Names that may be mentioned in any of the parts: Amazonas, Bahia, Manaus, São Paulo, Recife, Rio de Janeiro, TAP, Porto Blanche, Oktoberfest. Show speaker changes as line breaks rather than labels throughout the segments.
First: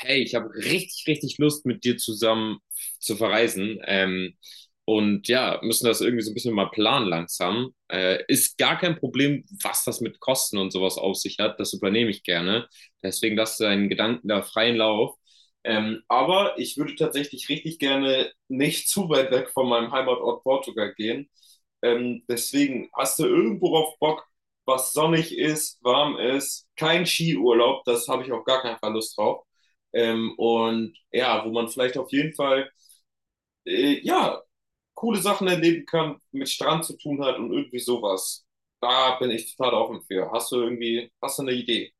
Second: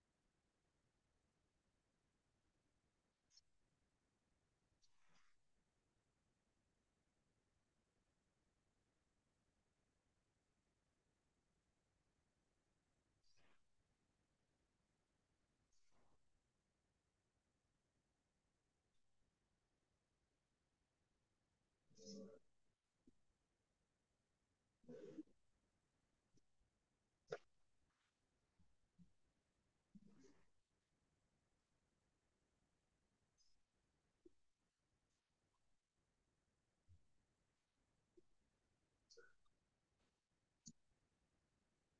Hey, ich habe richtig, richtig Lust, mit dir zusammen zu verreisen. Und ja, müssen das irgendwie so ein bisschen mal planen langsam. Ist gar kein Problem, was das mit Kosten und sowas auf sich hat. Das übernehme ich gerne. Deswegen lass deinen Gedanken da freien Lauf. Aber ich würde tatsächlich richtig gerne nicht zu weit weg von meinem Heimatort Portugal gehen. Deswegen hast du irgendwo auf Bock, was sonnig ist, warm ist, kein Skiurlaub, das habe ich auf gar keinen Fall Lust drauf. Und ja, wo man vielleicht auf jeden Fall, äh, ja, coole Sachen erleben kann, mit Strand zu tun hat und irgendwie sowas. Da bin ich total offen für. Hast du irgendwie, hast du eine Idee?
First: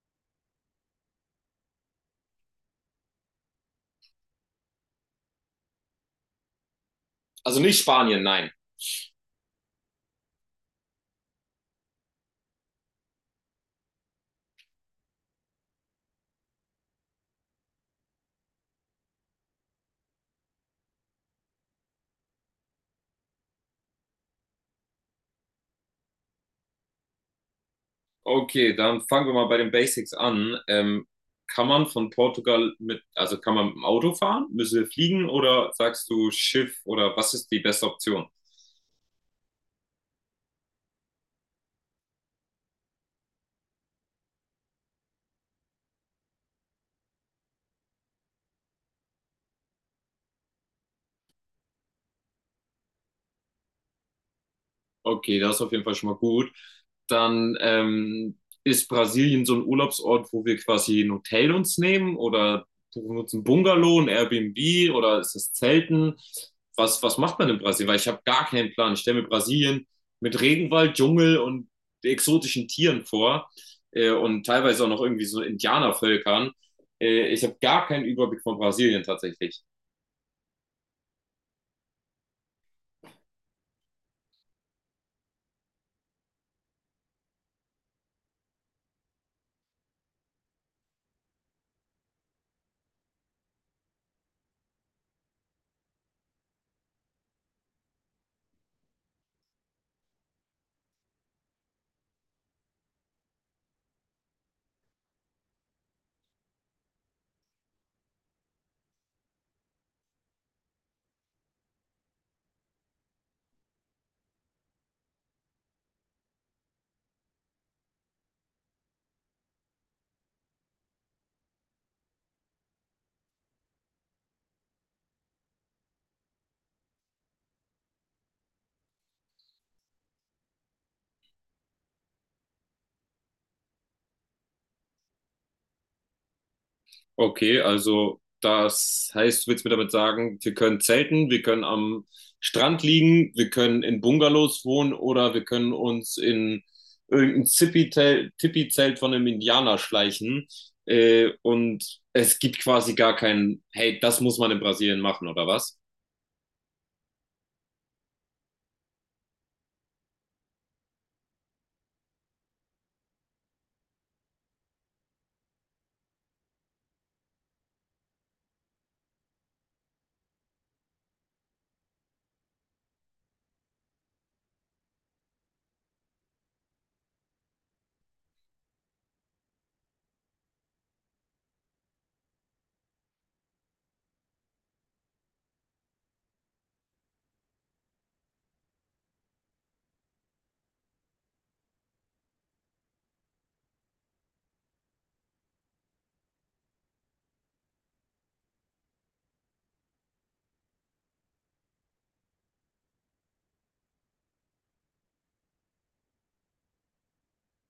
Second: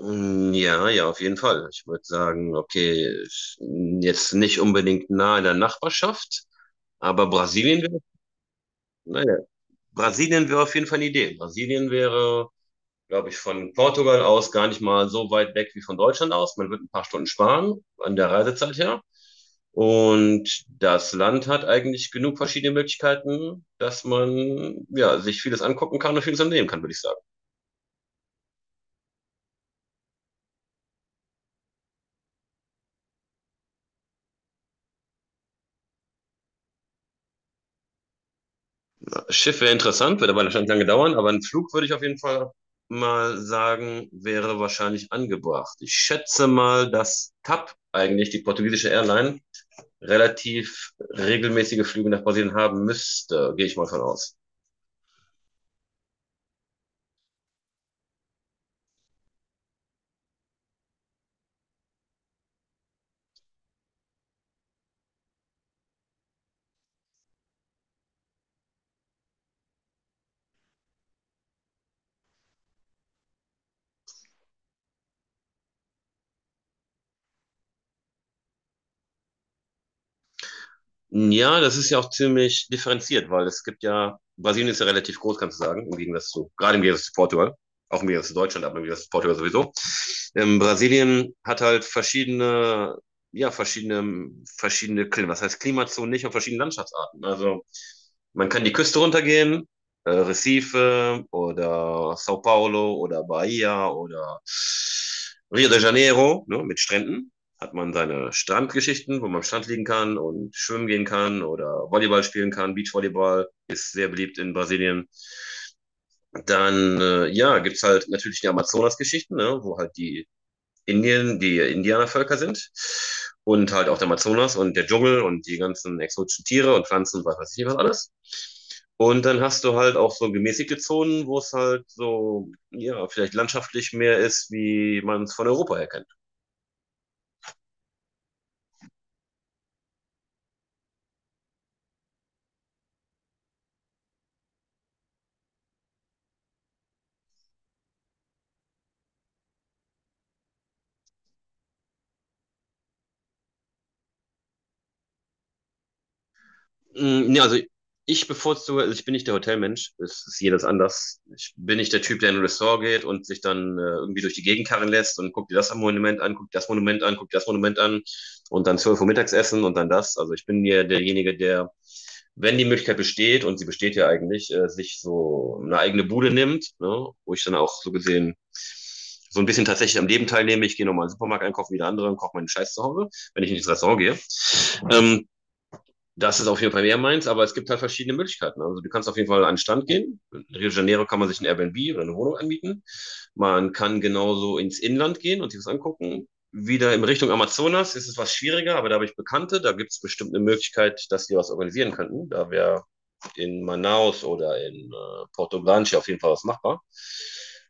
Mm, ja, ja, auf jeden Fall. Ich würde sagen, okay, jetzt nicht unbedingt nah in der Nachbarschaft, aber
Also nicht
Brasilien wäre,
Spanien, nein.
naja, Brasilien wäre auf jeden Fall eine Idee. Brasilien wäre, glaube ich, von Portugal aus gar nicht mal so weit weg wie von Deutschland aus. Man wird ein paar Stunden sparen an der Reisezeit her. Und das Land hat eigentlich genug verschiedene Möglichkeiten, dass man, ja, sich vieles angucken kann und vieles unternehmen kann, würde ich sagen.
Okay, dann fangen wir mal bei den Basics an. Kann man von Portugal mit, also kann man mit dem Auto fahren? Müssen wir fliegen oder sagst du Schiff oder was ist die beste Option?
Schiff wäre interessant, wird aber wahrscheinlich lange dauern, aber ein Flug würde ich auf jeden Fall mal sagen, wäre wahrscheinlich angebracht. Ich schätze mal, dass TAP, eigentlich die portugiesische Airline, relativ regelmäßige Flüge nach Brasilien haben müsste, gehe ich mal von aus.
Okay, das ist auf jeden Fall schon mal gut. Dann ist Brasilien so ein Urlaubsort, wo wir quasi ein Hotel uns nehmen oder buchen uns ein Bungalow, ein Airbnb oder ist das Zelten? Was, was macht man in Brasilien? Weil ich habe gar keinen Plan. Ich stelle mir Brasilien mit Regenwald, Dschungel und exotischen Tieren vor und teilweise auch noch irgendwie so Indianervölkern. Ich habe gar keinen Überblick von Brasilien tatsächlich.
Ja, das ist ja auch ziemlich differenziert, weil es gibt ja, Brasilien ist ja relativ groß, kannst du sagen, im Gegensatz zu, gerade im Gegensatz zu Portugal, auch im Gegensatz zu Deutschland, aber im Gegensatz zu Portugal sowieso. Brasilien hat halt verschiedene, ja, verschiedene, verschiedene Klima, was heißt Klimazonen nicht und verschiedene Landschaftsarten. Also man kann die Küste runtergehen, Recife oder São Paulo oder Bahia oder Rio de Janeiro, ne, mit Stränden hat man seine Strandgeschichten, wo man am Strand liegen kann und schwimmen gehen kann oder Volleyball spielen kann. Beachvolleyball ist sehr beliebt in Brasilien. Dann, ja, gibt's halt natürlich die Amazonas-Geschichten, ne, wo halt die Indien, die Indianervölker sind und halt auch der Amazonas und der Dschungel und die ganzen exotischen Tiere und Pflanzen und was weiß ich was alles. Und dann hast du halt auch so gemäßigte Zonen, wo es halt so, ja, vielleicht landschaftlich mehr ist, wie man es von Europa her kennt.
Okay, also das heißt, du willst mir damit sagen, wir können zelten, wir können am Strand liegen, wir können in Bungalows wohnen oder wir können uns in irgendein Tippi-Zelt von einem Indianer schleichen. Und es gibt quasi gar keinen, hey, das muss man in Brasilien machen, oder was?
Mm, nee, also ich bevorzuge, also ich bin nicht der Hotelmensch, es ist jedes anders. Ich bin nicht der Typ, der in ein Ressort geht und sich dann irgendwie durch die Gegend karren lässt und guckt dir das Monument an, guckt das Monument an, guckt das Monument an und dann 12 Uhr Mittagessen und dann das. Also ich bin ja derjenige, der, wenn die Möglichkeit besteht, und sie besteht ja eigentlich, sich so eine eigene Bude nimmt, ne, wo ich dann auch so gesehen so ein bisschen tatsächlich am Leben teilnehme. Ich gehe nochmal in den Supermarkt einkaufen wie der andere und koche meinen Scheiß zu Hause, wenn ich nicht ins Restaurant gehe. Ähm, Das ist auf jeden Fall mehr meins, aber es gibt halt verschiedene Möglichkeiten. Also du kannst auf jeden Fall an den Stand gehen. In Rio de Janeiro kann man sich ein Airbnb oder eine Wohnung anmieten. Man kann genauso ins Inland gehen und sich das angucken. Wieder in Richtung Amazonas ist es was schwieriger, aber da habe ich Bekannte. Da gibt es bestimmt eine Möglichkeit, dass die was organisieren könnten. Da wäre in Manaus oder in Porto Blanche auf jeden Fall was machbar.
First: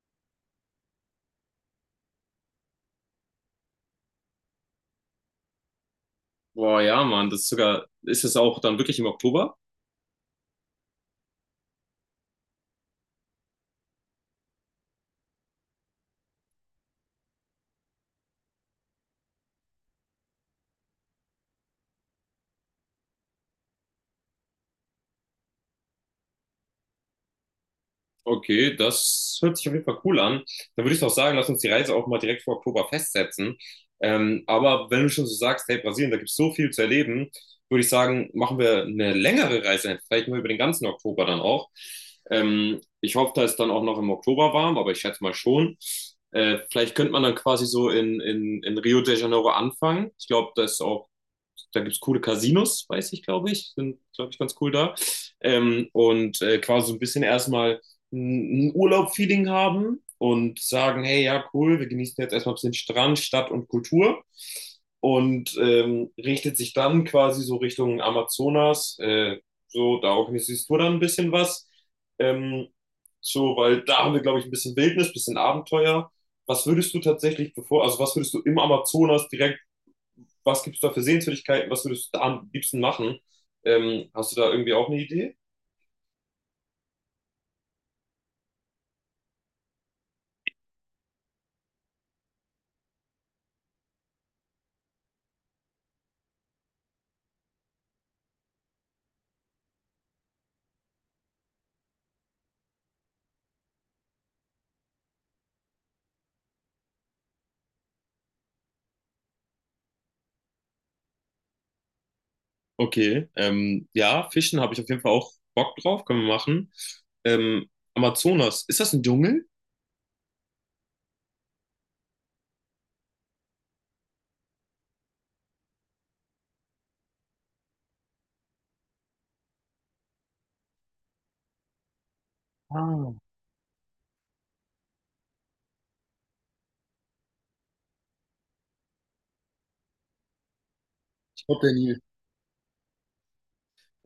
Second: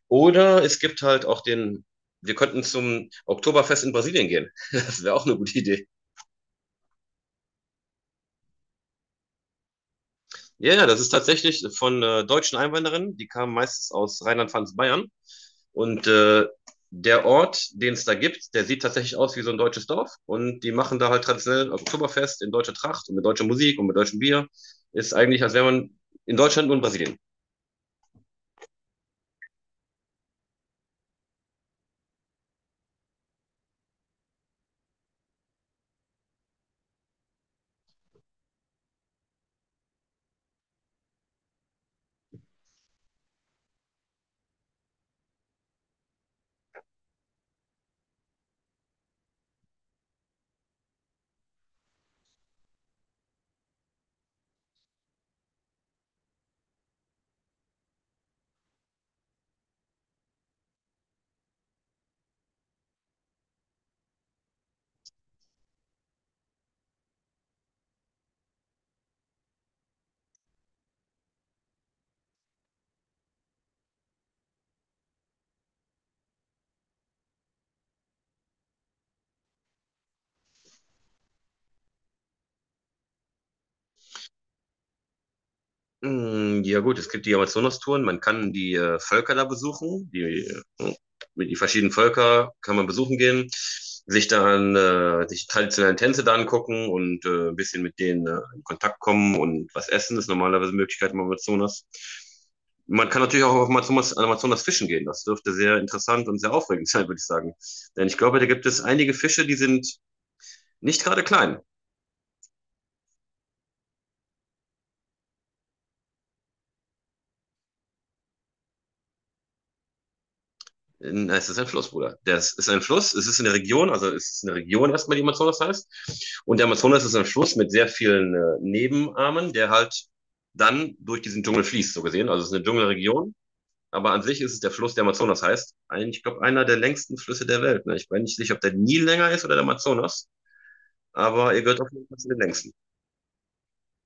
Oder es gibt halt auch den, wir könnten zum Oktoberfest in Brasilien gehen. Das wäre auch eine gute Idee.
Boah, ja, Mann, das ist sogar, ist es auch dann wirklich im Oktober?
Ja, ja, das ist tatsächlich von deutschen Einwanderern, die kamen meistens aus Rheinland-Pfalz-Bayern. Und der Ort, den es da gibt, der sieht tatsächlich aus wie so ein deutsches Dorf. Und die machen da halt traditionell Oktoberfest in deutscher Tracht und mit deutscher Musik und mit deutschem Bier. Ist eigentlich, als wäre man in Deutschland und Brasilien.
Okay, das hört sich auf jeden Fall cool an. Dann würde ich doch sagen, lass uns die Reise auch mal direkt vor Oktober festsetzen. Aber wenn du schon so sagst, hey, Brasilien, da gibt es so viel zu erleben, würde ich sagen, machen wir eine längere Reise, vielleicht nur über den ganzen Oktober dann auch. Ich hoffe, da ist dann auch noch im Oktober warm, aber ich schätze mal schon. Vielleicht könnte man dann quasi so in Rio de Janeiro anfangen. Ich glaube, da ist auch da gibt es coole Casinos, weiß ich, glaube ich. Sind, glaube ich, ganz cool da. Und quasi so ein bisschen erstmal ein Urlaub-Feeling haben und sagen, hey, ja, cool, wir genießen jetzt erstmal ein bisschen Strand, Stadt und Kultur. Und richtet sich dann quasi so Richtung Amazonas. So, da organisierst du dann ein bisschen was. Ähm, so, weil da haben wir, glaube ich, ein bisschen Wildnis, ein bisschen Abenteuer. Was würdest du tatsächlich bevor, also was würdest du im Amazonas direkt was gibt es da für Sehenswürdigkeiten, was würdest du da am liebsten machen? Hast du da irgendwie auch eine Idee?
Mm, ja gut, es gibt die Amazonas-Touren, man kann die Völker da besuchen, die, äh, die verschiedenen Völker kann man besuchen gehen, sich dann sich die traditionellen Tänze da angucken und ein bisschen mit denen in Kontakt kommen und was essen ist normalerweise eine Möglichkeit im Amazonas. Man kann natürlich auch auf Amazonas, an Amazonas fischen gehen, das dürfte sehr interessant und sehr aufregend sein, würde ich sagen. Denn ich glaube, da gibt es einige Fische, die sind nicht gerade klein.
Okay, ja, Fischen habe ich auf jeden Fall auch Bock drauf, können wir machen. Amazonas, ist das ein Dschungel?
Nein, es ist ein Fluss, Bruder. Das ist ein Fluss, es ist eine Region, also es ist eine Region erstmal, die Amazonas heißt. Und der Amazonas ist ein Fluss mit sehr vielen Nebenarmen, der halt dann durch diesen Dschungel fließt, so gesehen. Also es ist eine
Ah,
Dschungelregion, aber an sich ist es der Fluss, der Amazonas heißt. Ein, ich glaube, einer der längsten Flüsse der Welt. Ne? Ich bin nicht sicher, ob der Nil länger ist oder der Amazonas,
ich
aber er
glaube,
gehört auf
der
jeden Fall zu den längsten.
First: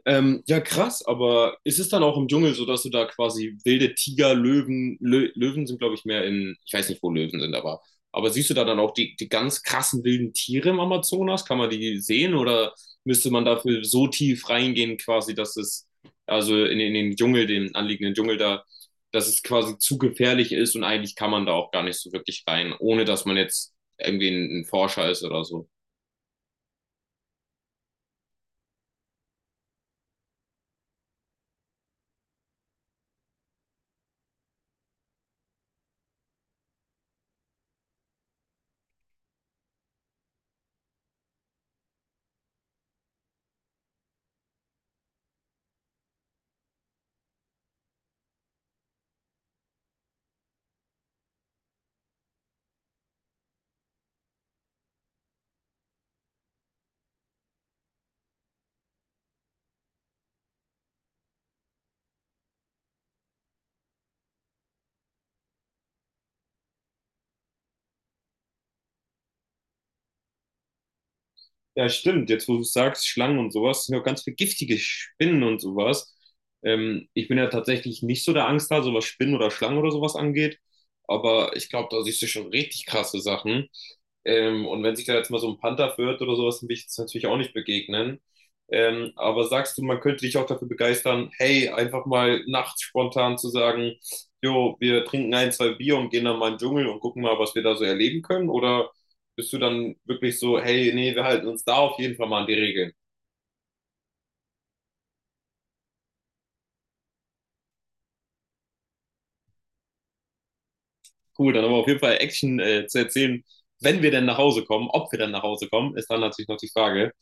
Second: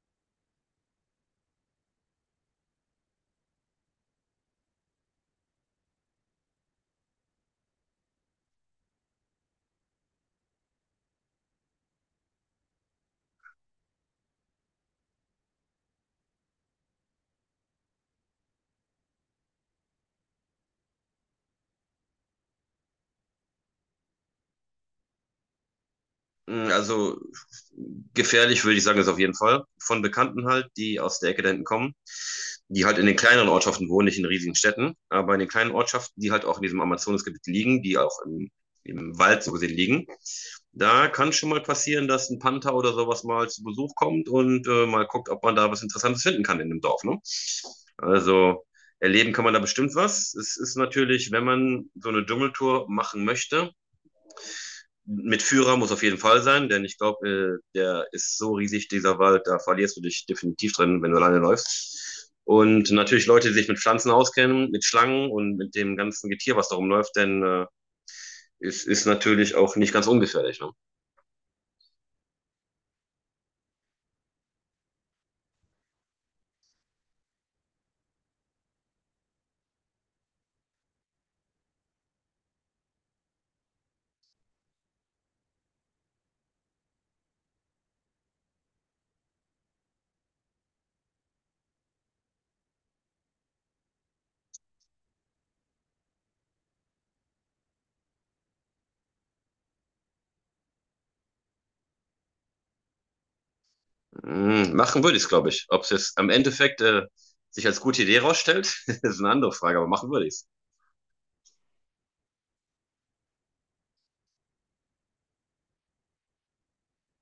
Ja, krass, aber ist es dann auch im Dschungel so, dass du da quasi wilde Tiger, Löwen, Lö Löwen sind, glaube ich, mehr in, ich weiß nicht, wo Löwen sind, aber siehst du da dann auch die ganz krassen wilden Tiere im Amazonas? Kann man die sehen oder müsste man dafür so tief reingehen, quasi, dass es, also in den Dschungel, den anliegenden Dschungel da, dass es quasi zu gefährlich ist und eigentlich kann man da auch gar nicht so wirklich rein, ohne dass man jetzt irgendwie ein Forscher ist oder so.
Mm, also gefährlich würde ich sagen, ist auf jeden Fall. Von Bekannten halt, die aus der Ecke da hinten kommen, die halt in den kleineren Ortschaften wohnen, nicht in riesigen Städten, aber in den kleinen Ortschaften, die halt auch in diesem Amazonasgebiet liegen, die auch im, im Wald so gesehen liegen, da kann schon mal passieren, dass ein Panther oder sowas mal zu Besuch kommt und mal guckt, ob man da was Interessantes finden kann in dem Dorf. Ne? Also erleben kann man da bestimmt was. Es ist natürlich, wenn man so eine Dschungeltour machen möchte, mit Führer muss auf jeden Fall sein, denn ich glaube, der ist so riesig, dieser Wald, da verlierst du dich definitiv drin, wenn du alleine läufst. Und natürlich Leute, die sich mit Pflanzen auskennen, mit Schlangen und mit dem ganzen Getier, was da rumläuft, denn es ist natürlich auch nicht ganz ungefährlich. Ne?
Ja, stimmt. Jetzt, wo du sagst, Schlangen und sowas, sind ja auch ganz viele giftige Spinnen und sowas. Ich bin ja tatsächlich nicht so der Angsthase, was Spinnen oder Schlangen oder sowas angeht. Aber ich glaube, da siehst du schon richtig krasse Sachen. Und wenn sich da jetzt mal so ein Panther verirrt oder sowas, dann will ich jetzt natürlich auch nicht begegnen. Aber sagst du, man könnte dich auch dafür begeistern, hey, einfach mal nachts spontan zu sagen, jo, wir trinken ein, zwei Bier und gehen dann mal in den Dschungel und gucken mal, was wir da so erleben können? Oder bist du dann wirklich so, hey, nee, wir halten uns da auf jeden Fall mal an die Regeln?
Mhm, machen würde ich es, glaube ich. Ob es jetzt am Endeffekt sich als gute Idee rausstellt, ist eine andere Frage, aber machen würde ich es.
Cool, dann haben wir auf jeden Fall Action zu erzählen, wenn wir denn nach Hause kommen. Ob wir denn nach Hause kommen, ist dann natürlich noch die Frage.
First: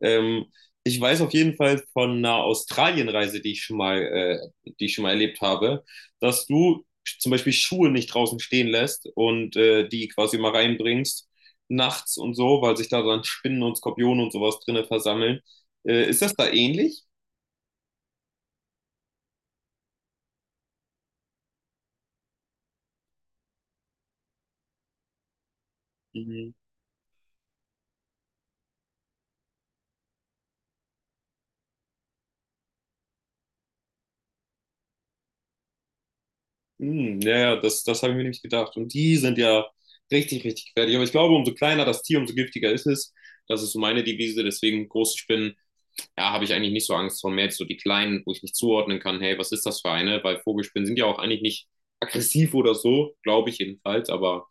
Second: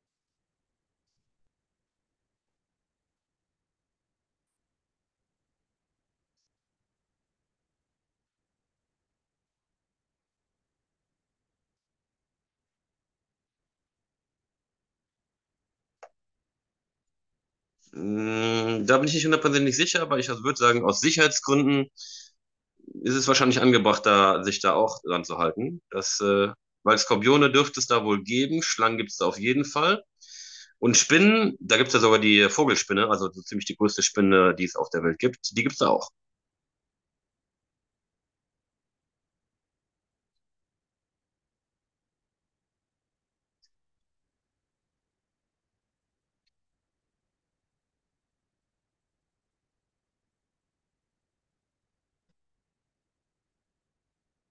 Ähm, Ich weiß auf jeden Fall von einer Australienreise, die ich schon mal, die ich schon mal erlebt habe, dass du zum Beispiel Schuhe nicht draußen stehen lässt und die quasi mal reinbringst nachts und so, weil sich da dann Spinnen und Skorpione und sowas drinne versammeln. Ist das da ähnlich?
Mhm, da bin ich nicht hundertprozentig sicher, aber ich würde sagen, aus Sicherheitsgründen ist es wahrscheinlich angebracht, da, sich da auch dran zu halten. Das, weil Skorpione dürfte es da wohl geben, Schlangen gibt es da auf jeden Fall. Und Spinnen, da gibt es ja sogar die Vogelspinne, also so ziemlich die größte Spinne, die es auf der Welt gibt, die gibt es da auch.
Hm, ja, ja, das, das habe ich mir nämlich gedacht. Und die sind ja richtig, richtig gefährlich. Aber ich glaube, umso kleiner das Tier, umso giftiger ist es. Das ist so meine Devise. Deswegen große Spinnen ja, habe ich eigentlich nicht so Angst vor. Mehr jetzt so die kleinen, wo ich nicht zuordnen kann, hey, was ist das für eine? Weil Vogelspinnen sind ja auch eigentlich nicht aggressiv oder so, glaube ich jedenfalls. Aber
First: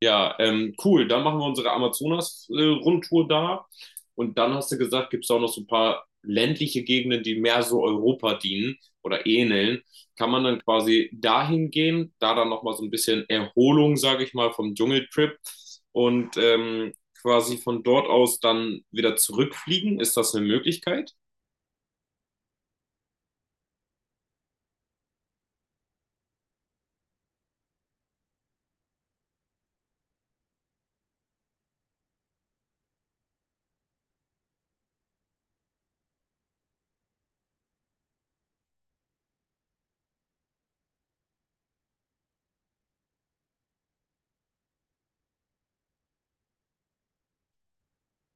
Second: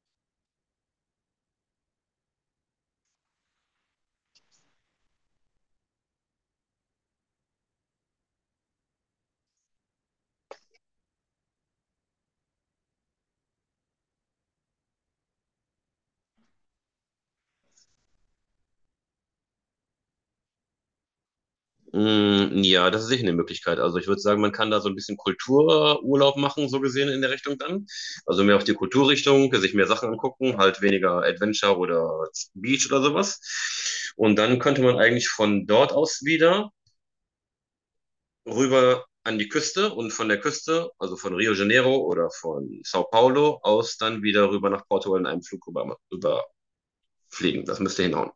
ja, cool. Dann machen wir unsere Amazonas-Rundtour da. Und dann hast du gesagt, gibt es auch noch so ein paar ländliche Gegenden, die mehr so Europa dienen oder ähneln. Kann man dann quasi dahin gehen, da dann nochmal so ein bisschen Erholung, sage ich mal, vom Dschungeltrip und quasi von dort aus dann wieder zurückfliegen? Ist das eine Möglichkeit?
Mm, ja, das ist sicher eine Möglichkeit. Also ich würde sagen, man kann da so ein bisschen Kultururlaub machen, so gesehen in der Richtung dann. Also mehr auf die Kulturrichtung, sich mehr Sachen angucken, halt weniger Adventure oder Beach oder sowas. Und dann könnte man eigentlich von dort aus wieder rüber an die Küste und von der Küste, also von Rio de Janeiro oder von Sao Paulo aus, dann wieder rüber nach Portugal in einem Flug rüber, rüberfliegen. Das müsste hinhauen.